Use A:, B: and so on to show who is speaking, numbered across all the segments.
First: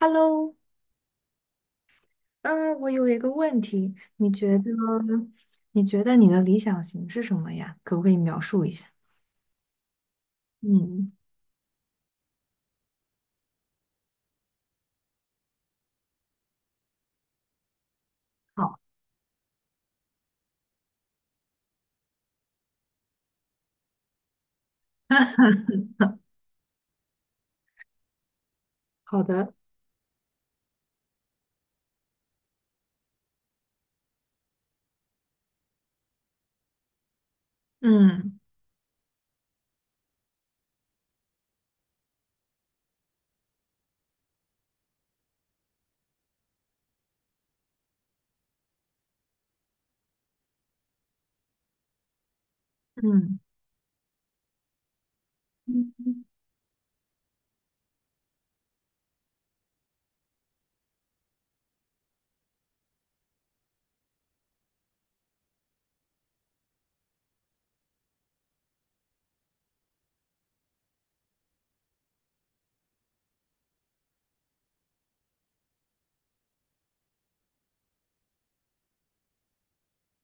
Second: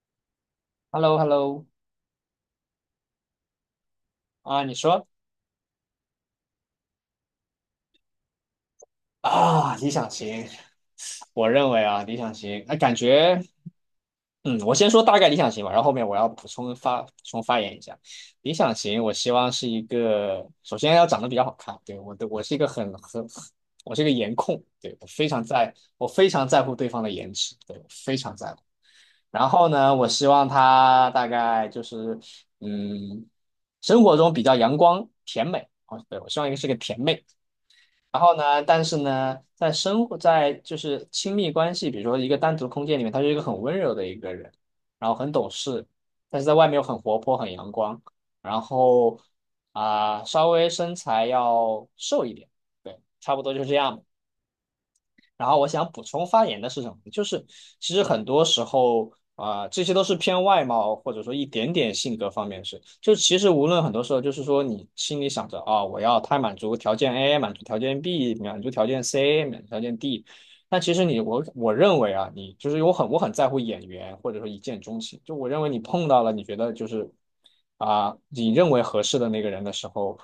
A: Hello,
B: Hello Hello。
A: 嗯，我有一个问题，你觉得
B: 啊，你说。
A: 你的理想型是什么呀？可不可以描述一下？
B: 啊，理想型。
A: 嗯，
B: 我认为啊，理想型，那感觉。嗯，我先说大概理想型吧，然后后面我要补充发言一下。理想
A: 好，
B: 型，我希望是一个，首先要长得比较好看。对，我是一个很，我是一个颜控。对，我非常 在，我非常在乎对方的颜值。对，我非常在乎。
A: 好
B: 然
A: 的，
B: 后呢，我希望他大概就是，嗯，生活中比较阳光甜美。哦，对，我希望一个是个甜妹。然后
A: 嗯
B: 呢，但是呢，在生活在就是亲密关系，比如说一个单独空间里面，他是一个很温柔的一个人，然后很懂事，但是在外面又很活泼、很阳光，然后稍微身材要瘦一点。对，差
A: 嗯，
B: 不多就是这样吧。然后我想补
A: 嗯，
B: 充发言的是什么？就是其实很多时候啊、这些都是偏外貌或者说一点点性格方面的事。就其实无论很多时候，就是说你心里想着啊、我要他满足条件 A，满足条件 B，满足条件 C，满足条件 D。但其实我认为啊，你就是我很在乎眼缘或者说一见钟情。就我认为你碰到了你觉得就是啊、你认为合适的那个人的时候，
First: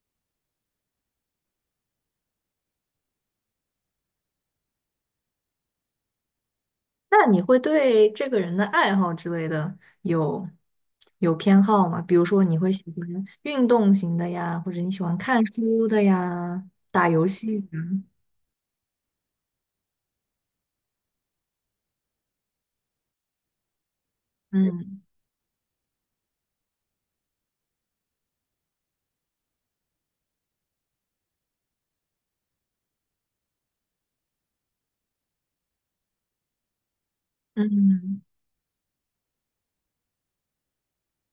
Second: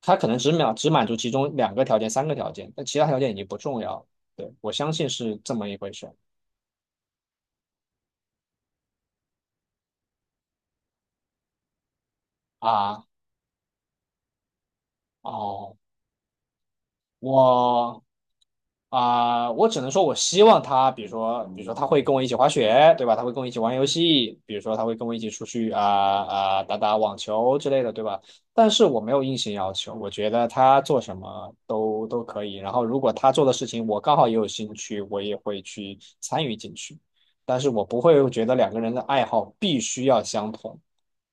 B: 他可能只满足其中两个条件、三个条件，但其他条件已经不重要了。对，我相信是这么一回事
A: 那你会对这个人的爱好之类的有偏好吗？比如说你会喜
B: 啊。
A: 欢运动型的呀，或者你喜欢看
B: 哦，
A: 书的呀，打游戏的，
B: 我我只能说，我希望他，比如说，比如说他会跟我一起滑雪，对吧？他会跟我一起玩游戏，比如说他会
A: 嗯
B: 跟我一起出去打打网球之类的，对吧？但是我没有硬性要求，我觉得他做什么都可以。然后如果他做的事情我刚好也有兴趣，我也会去参与进去。但是我不
A: 嗯
B: 会觉得两个人的爱好必须要相同。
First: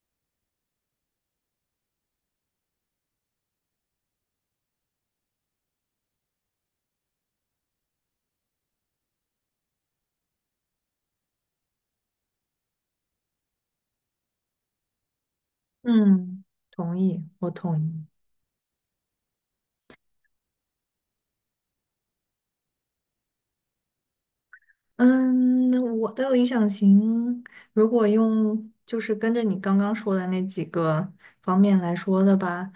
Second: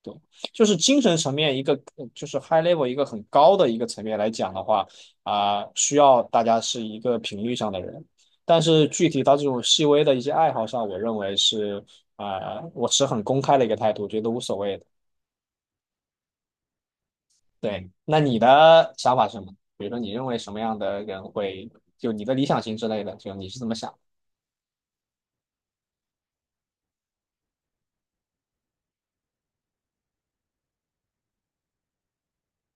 B: 对，就是精神层面一个，就是 high level 一个很高的一个层面来讲的话，需要大家是一个频率上的人。但是具体到这种细微的一些爱好上，我认为是啊、我持很公开的一个态度，觉得无所谓的。
A: 嗯，同意，我同
B: 对，
A: 意。
B: 那你的想法是什么？比如说，你认为什么样的人会，就你的理想型之类的，就你是怎么想？
A: 嗯，我的理想型，如果用就是跟着你刚刚说的那几个方面来说的吧，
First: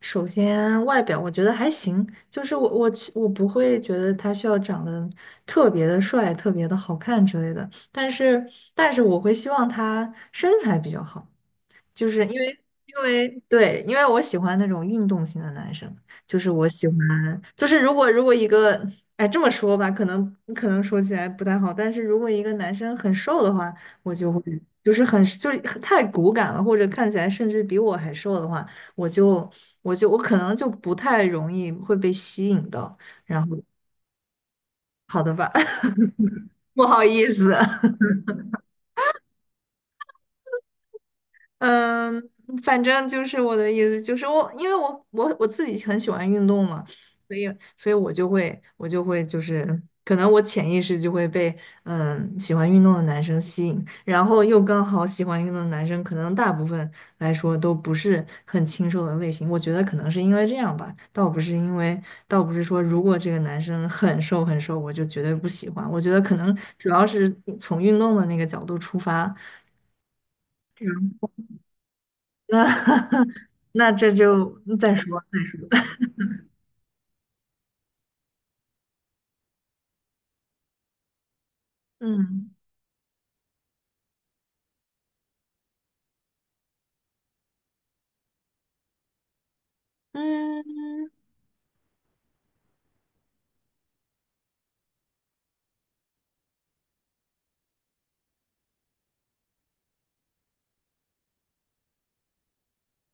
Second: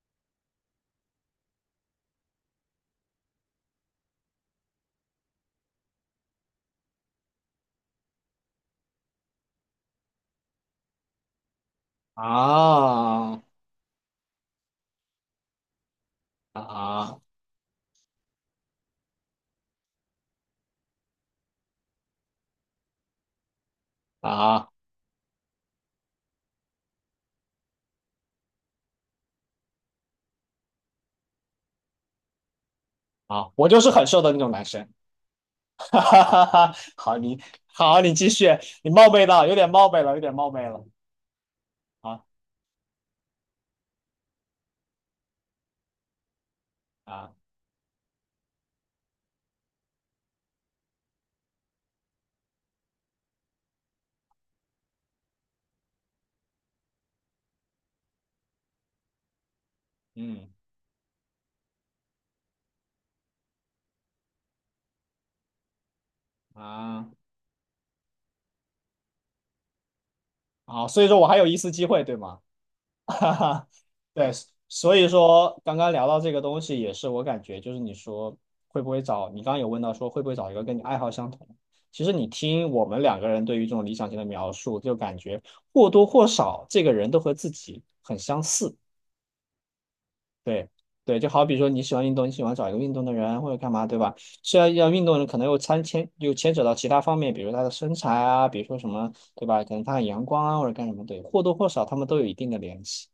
A: 首先外表我觉得还行，就是我不会觉得他需要长得特别的帅、特别的好看之类的，但是我会希望他身材比较好。就是因为因为
B: 啊
A: 对，因为我喜欢那种运动型的男生，就是我喜
B: 啊
A: 欢，就是如果一个，哎，这么说吧，可能说起来不太好，但是如果一个男生很瘦的话，我就会
B: 啊！
A: 就是很就是太骨感了，或者看起来甚至比我还瘦的话，我就我就我可能就不太容易会被吸引到，
B: 啊，我就是很瘦的那种男生。
A: 好的吧，
B: 哈哈哈 哈，
A: 不好
B: 好，
A: 意
B: 你
A: 思。
B: 好，你继续。你冒昧了，有点冒昧了，有点冒昧了。
A: 嗯，
B: 啊
A: 反正就是我的意思，就是我，因为我我自己很喜欢运动嘛，
B: 啊，
A: 所以我就会就是，可能我潜意识就会被喜欢运动的男生吸引，然后又刚好喜欢运动的男生，可能大部分来说都不是很清瘦的类型，我觉得可能是因为
B: 嗯
A: 这样吧，倒不是说如果这个男生很瘦很瘦，我就绝对不喜欢，我觉得可能主要
B: 啊，
A: 是从运动的那个角度出发。
B: 好，所以说我还有一丝机会，对吗？
A: 那
B: 哈哈。
A: 那这
B: 对，
A: 就再
B: 所以
A: 说。
B: 说刚刚聊到这个东西，也是我感觉就是你说会不会找，你刚刚有问到说会不会找一个跟你爱好相同。其实你
A: 嗯
B: 听我们两个人对于这种理想型的描述，就感觉或多或少这个人都和自己很相似。对
A: 嗯，
B: 对，就好比说你喜欢运动，你喜欢找一个运动的人或者干嘛，对吧？虽然要运动的人，可能又牵扯到其他方面，比如他的身材啊，比如说什么，对吧？可能他很阳光啊，或者干什么，对，或多或少他们都有一定的联系。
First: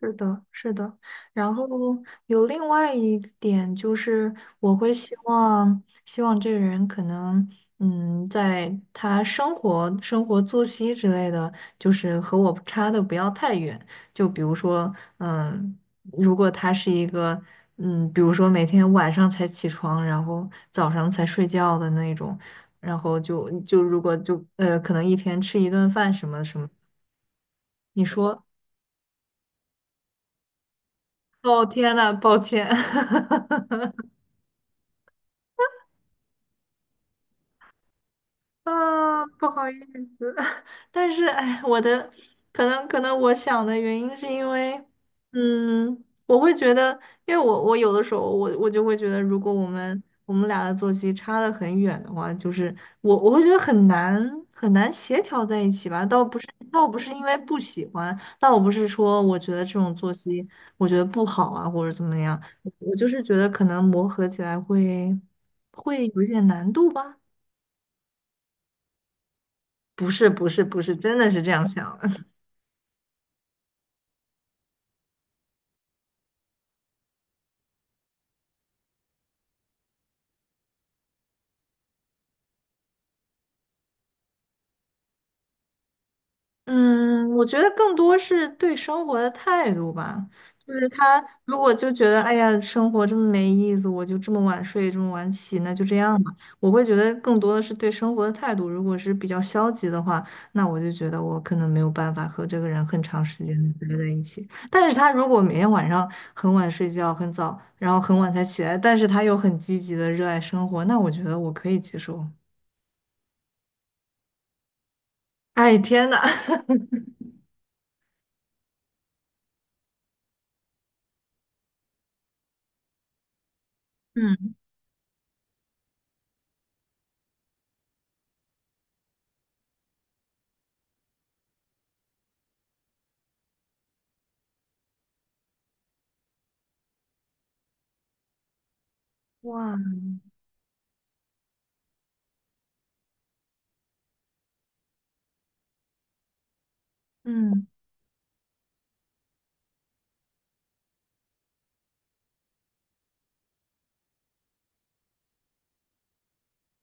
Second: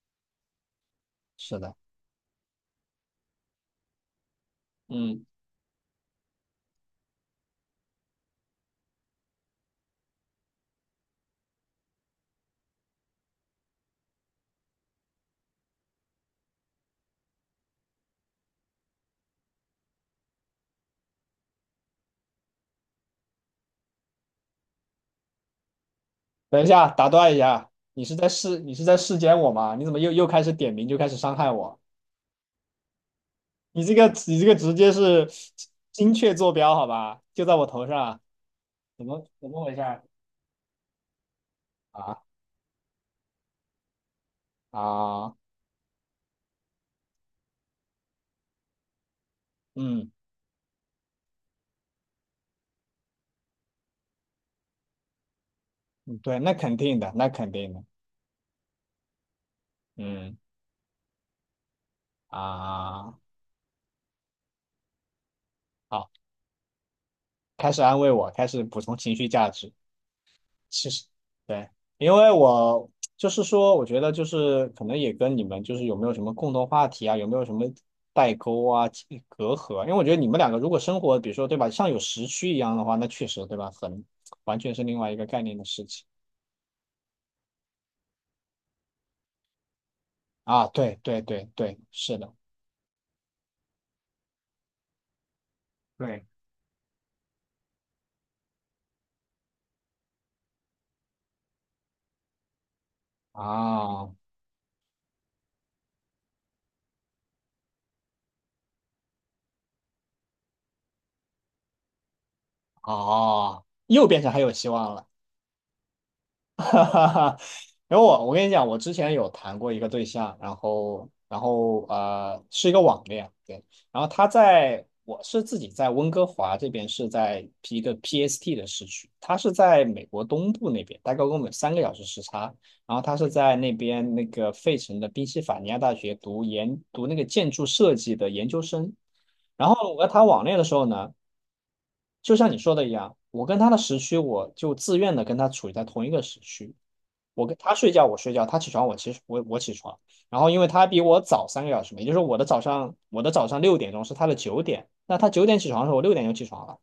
A: 是的，是的。然
B: 是
A: 后
B: 的。
A: 有另外一点就是，我会
B: 嗯，
A: 希望这个人可能，嗯，在他生活、生活作息之类的，就是和我差的不要太远。就比如说，嗯，如果他是一个，嗯，比如说每天晚上才起床，然后早上才睡觉的那种，然后就如果就可能一天吃一顿饭什么什
B: 等一
A: 么，
B: 下，打断一下，
A: 你
B: 你是在
A: 说，
B: 试你是在试检我吗？你怎么又开始点名就开始伤害
A: 哦，
B: 我？
A: 天呐，抱歉。
B: 你这个直接是精确坐标，好吧？就在我头上。怎
A: 啊，
B: 么
A: 不
B: 怎么
A: 好意
B: 回事儿
A: 思，但是哎，我的
B: 啊？
A: 可能我想的原因是因为，
B: 啊，
A: 嗯，我会觉得，因为我有的时候我就会觉得，如果
B: 嗯
A: 我们俩的作息差的很远的话，就是我会觉得很难很难协调在一起吧。
B: 嗯对，那肯
A: 倒不
B: 定
A: 是
B: 的，
A: 因
B: 那
A: 为
B: 肯
A: 不
B: 定的。
A: 喜欢，倒不是说我觉得这种作
B: 嗯
A: 息我觉得不好啊，或者怎么样，我就
B: 啊，
A: 是觉得可能磨合起来会
B: 好，
A: 有一点难度吧。
B: 开始安慰我，开始补充情绪价值。
A: 不是不是不
B: 其
A: 是，
B: 实，
A: 真的是这
B: 对，
A: 样想的。
B: 因 为我就是说，我觉得就是可能也跟你们就是有没有什么共同话题啊，有没有什么代沟啊、其隔阂啊？因为我觉得你们两个如果生活，比如说对吧，像有时区一样的话，那确实对吧，完全是另外一个概念的事情
A: 嗯，我觉得更多是对生活的态度吧。
B: 啊。
A: 就是
B: 对对
A: 他
B: 对
A: 如果
B: 对，
A: 就觉
B: 是
A: 得，
B: 的，
A: 哎呀，生活这么没意思，我就这么晚睡，这么晚起，那就这样
B: 对
A: 吧。我会觉得更多的是对生活的态度。如果是比较消极的话，那我就觉得我可能没有办法和这个人很长时间的待在
B: 啊。
A: 一起。但是他如果每天晚上很晚睡觉，很早，然后很晚才起来，但是他又很积极的热爱生活，那我觉得我可以接受。
B: 哦，又变成还有希望了。
A: 哎，天呐！
B: 哈哈哈。然后我跟你讲，我之前有谈过一个对象，然后是一个网恋。对，然后
A: 嗯。
B: 我是自己在温哥华这边是在一个 PST 的市区，他是在美国东部那边，大概跟我们三个小时时差。然后他是在那边那个费城的宾夕法尼亚大学读那个建筑设计的研究生。然
A: 哇，
B: 后我和他网恋的时候呢。就像你说的一样，我跟他的时区，我就自愿的跟他处于在同一个时区。我跟
A: 嗯
B: 他睡觉，我睡觉；他起床，我其实我我起床。然后因为他比我早三个小时嘛，也就是说我的早上六点钟是他的九点，那他九点起床的时候，我六点就起床了；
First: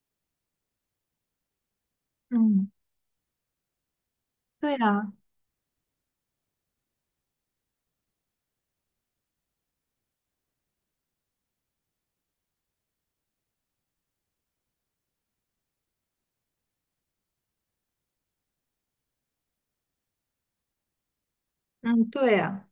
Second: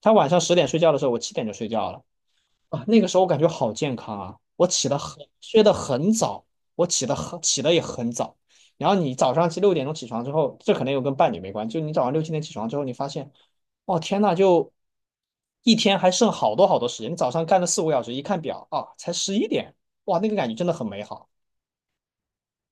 B: 他晚上10点睡觉的时候，我七点就睡觉了。
A: 嗯，
B: 啊，那个时候我感觉好健康啊！我
A: 对
B: 起得
A: 呀，
B: 很，睡得很早，我起得很，起得也很早。然后你早上六点钟起床之后，这可能又跟伴侣没关系。就你早上六七点起床之后，你发现，哦天呐，就一天还剩好多好多时间。你早上干了四五个小时，一看表啊，才11点。哇，那个感觉真的很美好。
A: 嗯对呀，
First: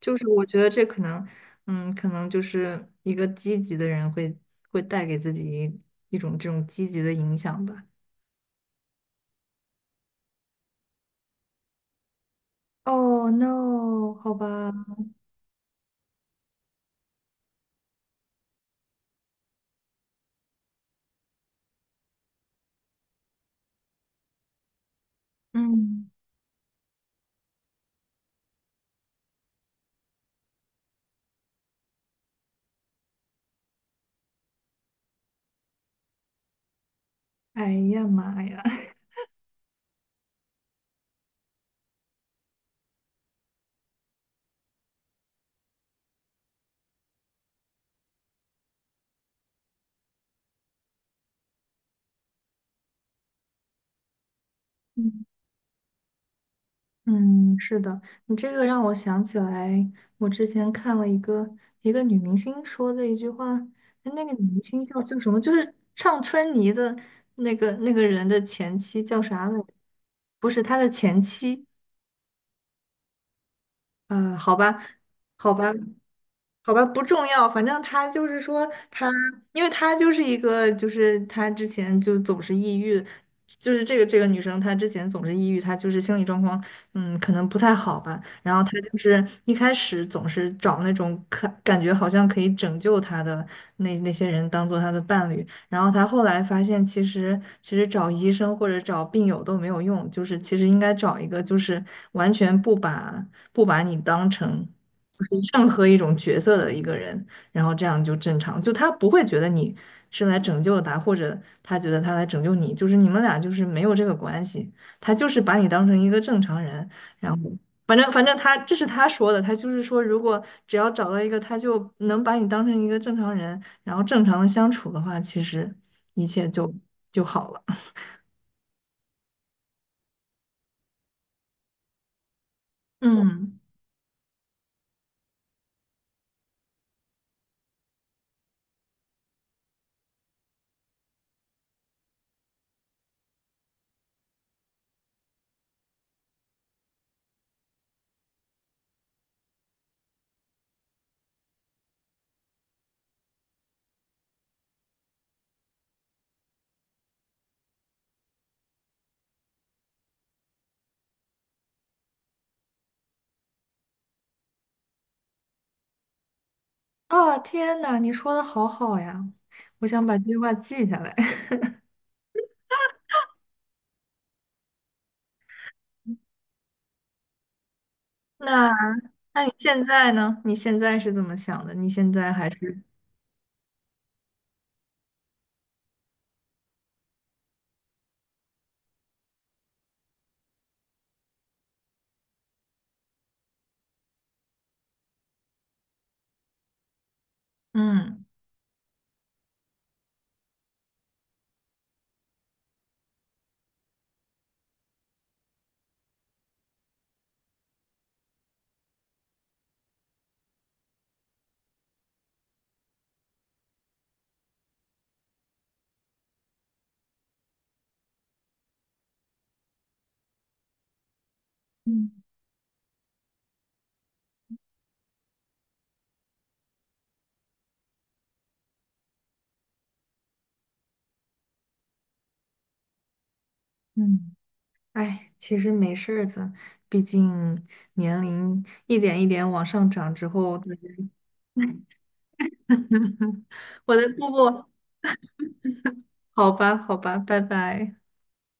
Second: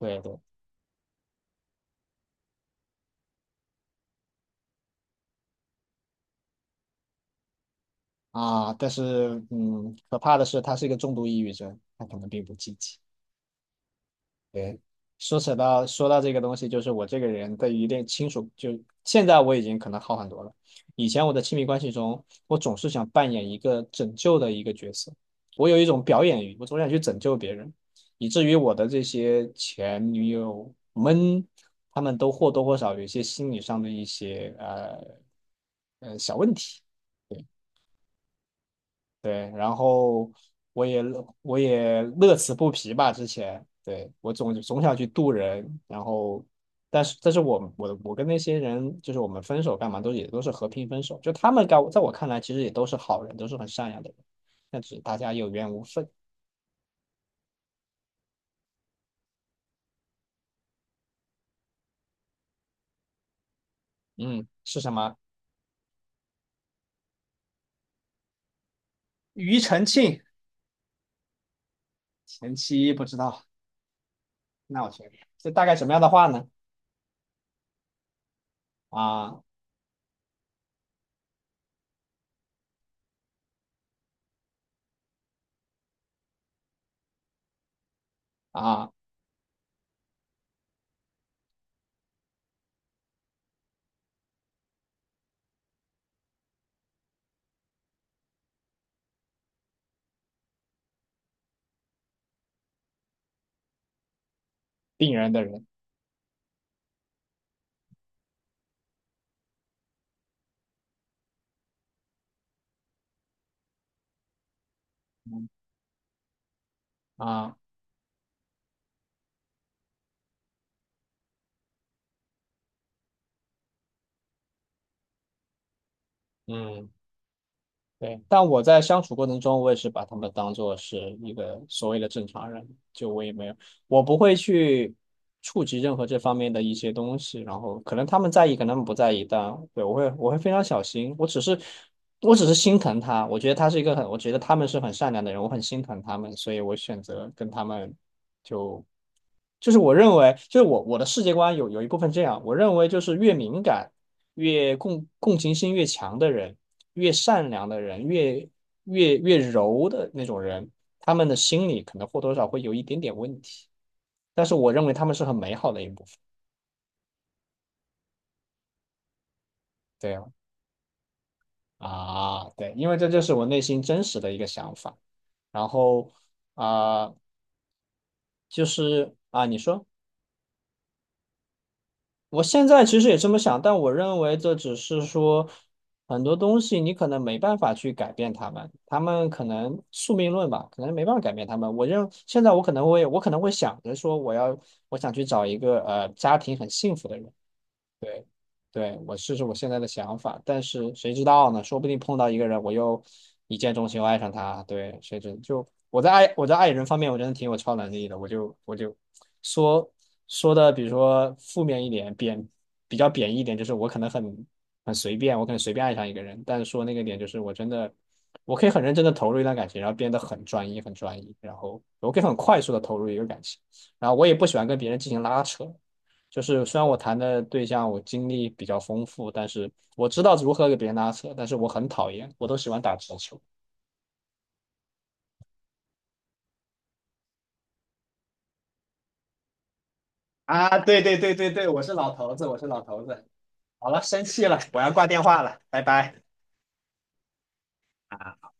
A: 就是
B: 对
A: 我觉得这可能，嗯，可能就是一个积极的人会带给自己一种这种积极的影响吧。
B: 啊，但是嗯，可怕的是他是一个重度抑郁症，他可能并不积极。
A: Oh no,好吧，
B: 对，说到这个东西，就是我这个人对于一定亲属，就现在我已经可能好很多了。以前我的亲密关系中，我总是想扮演一个拯救的一个角色，我有一种
A: 嗯，
B: 表演欲，我总想去拯救别人，以至于我的这些前女友们，她们都或多或少有一些心理上的一些小问题。对。
A: 哎呀妈呀，
B: 对，然后我也乐此不疲吧。之前对，我总想去渡人。然后但是我跟那些人就是我们分手干嘛都也都是和平分手。就他们在我看来其实也都是好人，都是很善良的人，但只是大家 有缘无分。
A: 嗯，是的，你这个让我想起来，我之前看了一个女明星说的一句话，那个女
B: 嗯，
A: 明
B: 是
A: 星
B: 什么？
A: 叫什么？就是唱春泥的那个人的前妻叫啥来
B: 庾
A: 着？
B: 澄庆。
A: 不是他的前妻，
B: 前妻不知道，
A: 呃，好吧，
B: 那我先。这
A: 好
B: 大
A: 吧，
B: 概什么样的话呢？
A: 好吧，不重要，反正他就是说他，
B: 啊
A: 因为他就是一个，就是他之前就总是抑郁，就是这个女生她之前总是抑郁，她就是心理状况，嗯，可能不太好吧。然后她
B: 啊，
A: 就是一开始总是找那种可感觉好像可以拯救她的那些人当做她的伴侣，然后她后来发现其实找医生或者找病友都没有用，就是其实应该找一个就是完全不把你当成。
B: 病
A: 就
B: 人
A: 是
B: 的人，
A: 任何一种角色的一个人，然后这样就正常，就他不会觉得你是来拯救了他，或者他觉得他来拯救你，就是你们俩就是没有这个关系，他就是
B: 嗯
A: 把你当成一个正常人，然后
B: 啊
A: 反正他这是他说的，他就是说如果只要找到一个他就能把你当成一个正常人，然后正常的相处的话，其实一切
B: 嗯。
A: 就好了。
B: 对，但我在相处过程中，我也是把他们当做是一个所谓的正常人。就我也没有，
A: 嗯，
B: 我不会去触及任何这方面的一些东西。然后可能他们在意，可能他们不在意，但对，我会非常小心。我只是心疼他，我觉得他是一个很，我觉得他们是很善良的人，我很心疼他们。所以我选择跟他们就是我认为，就是我的世界观有一部分这样。我认为就是越敏感、越共情心越强的人。越善良的人，越柔的那种人，他们的心理可能或多少会有一点点问题，但是我认为他们是很美好的一部分。
A: 啊，天呐，你说的好好呀，我想
B: 对
A: 把这
B: 啊。
A: 句话记下来。
B: 啊，对，因为这就是我内心真实的一个想法。然后啊、就
A: 那。
B: 是啊，你
A: 现
B: 说。
A: 在呢？你现在是怎么想的？你现在
B: 我
A: 还
B: 现
A: 是
B: 在其实也这么想，但我认为这只是说很多东西你可能没办法去改变他们，他们可能宿命论吧，可能没办法改变他们。现在我可能会想着说我想去找一个家庭很幸福的人。
A: 嗯
B: 对。对，我试试我现在的想法，但是谁知道呢？说不定碰到一个人，我又一见钟情，我爱上他。对，谁知就我在爱人方面，我真的挺有超能力的。我就说说的，比如说负面一点，比较贬义一点，就是我可能很随便，我可能随便爱上一个人。但是说那个点，就是我真的我可以很认真的投入一段感情，然后变得很专一，很专一，然后
A: 嗯
B: 我可以很快速的投入一个感情。然后我也不喜欢跟别人进行拉扯。就是虽然我谈的对象我经历比较丰富，但是我知道如何给别人拉扯，但是我很讨厌，我都喜欢打直球。
A: 嗯，哎，其实没事儿的，毕竟年龄一点一点往上涨之后，
B: 啊，对对对对
A: 我
B: 对，我是
A: 的
B: 老头子，我是老头子。好
A: 我
B: 了，
A: 的
B: 生
A: 步
B: 气了，
A: 步，
B: 我要挂电话了，拜拜。
A: 好吧，好吧，拜拜。
B: 啊！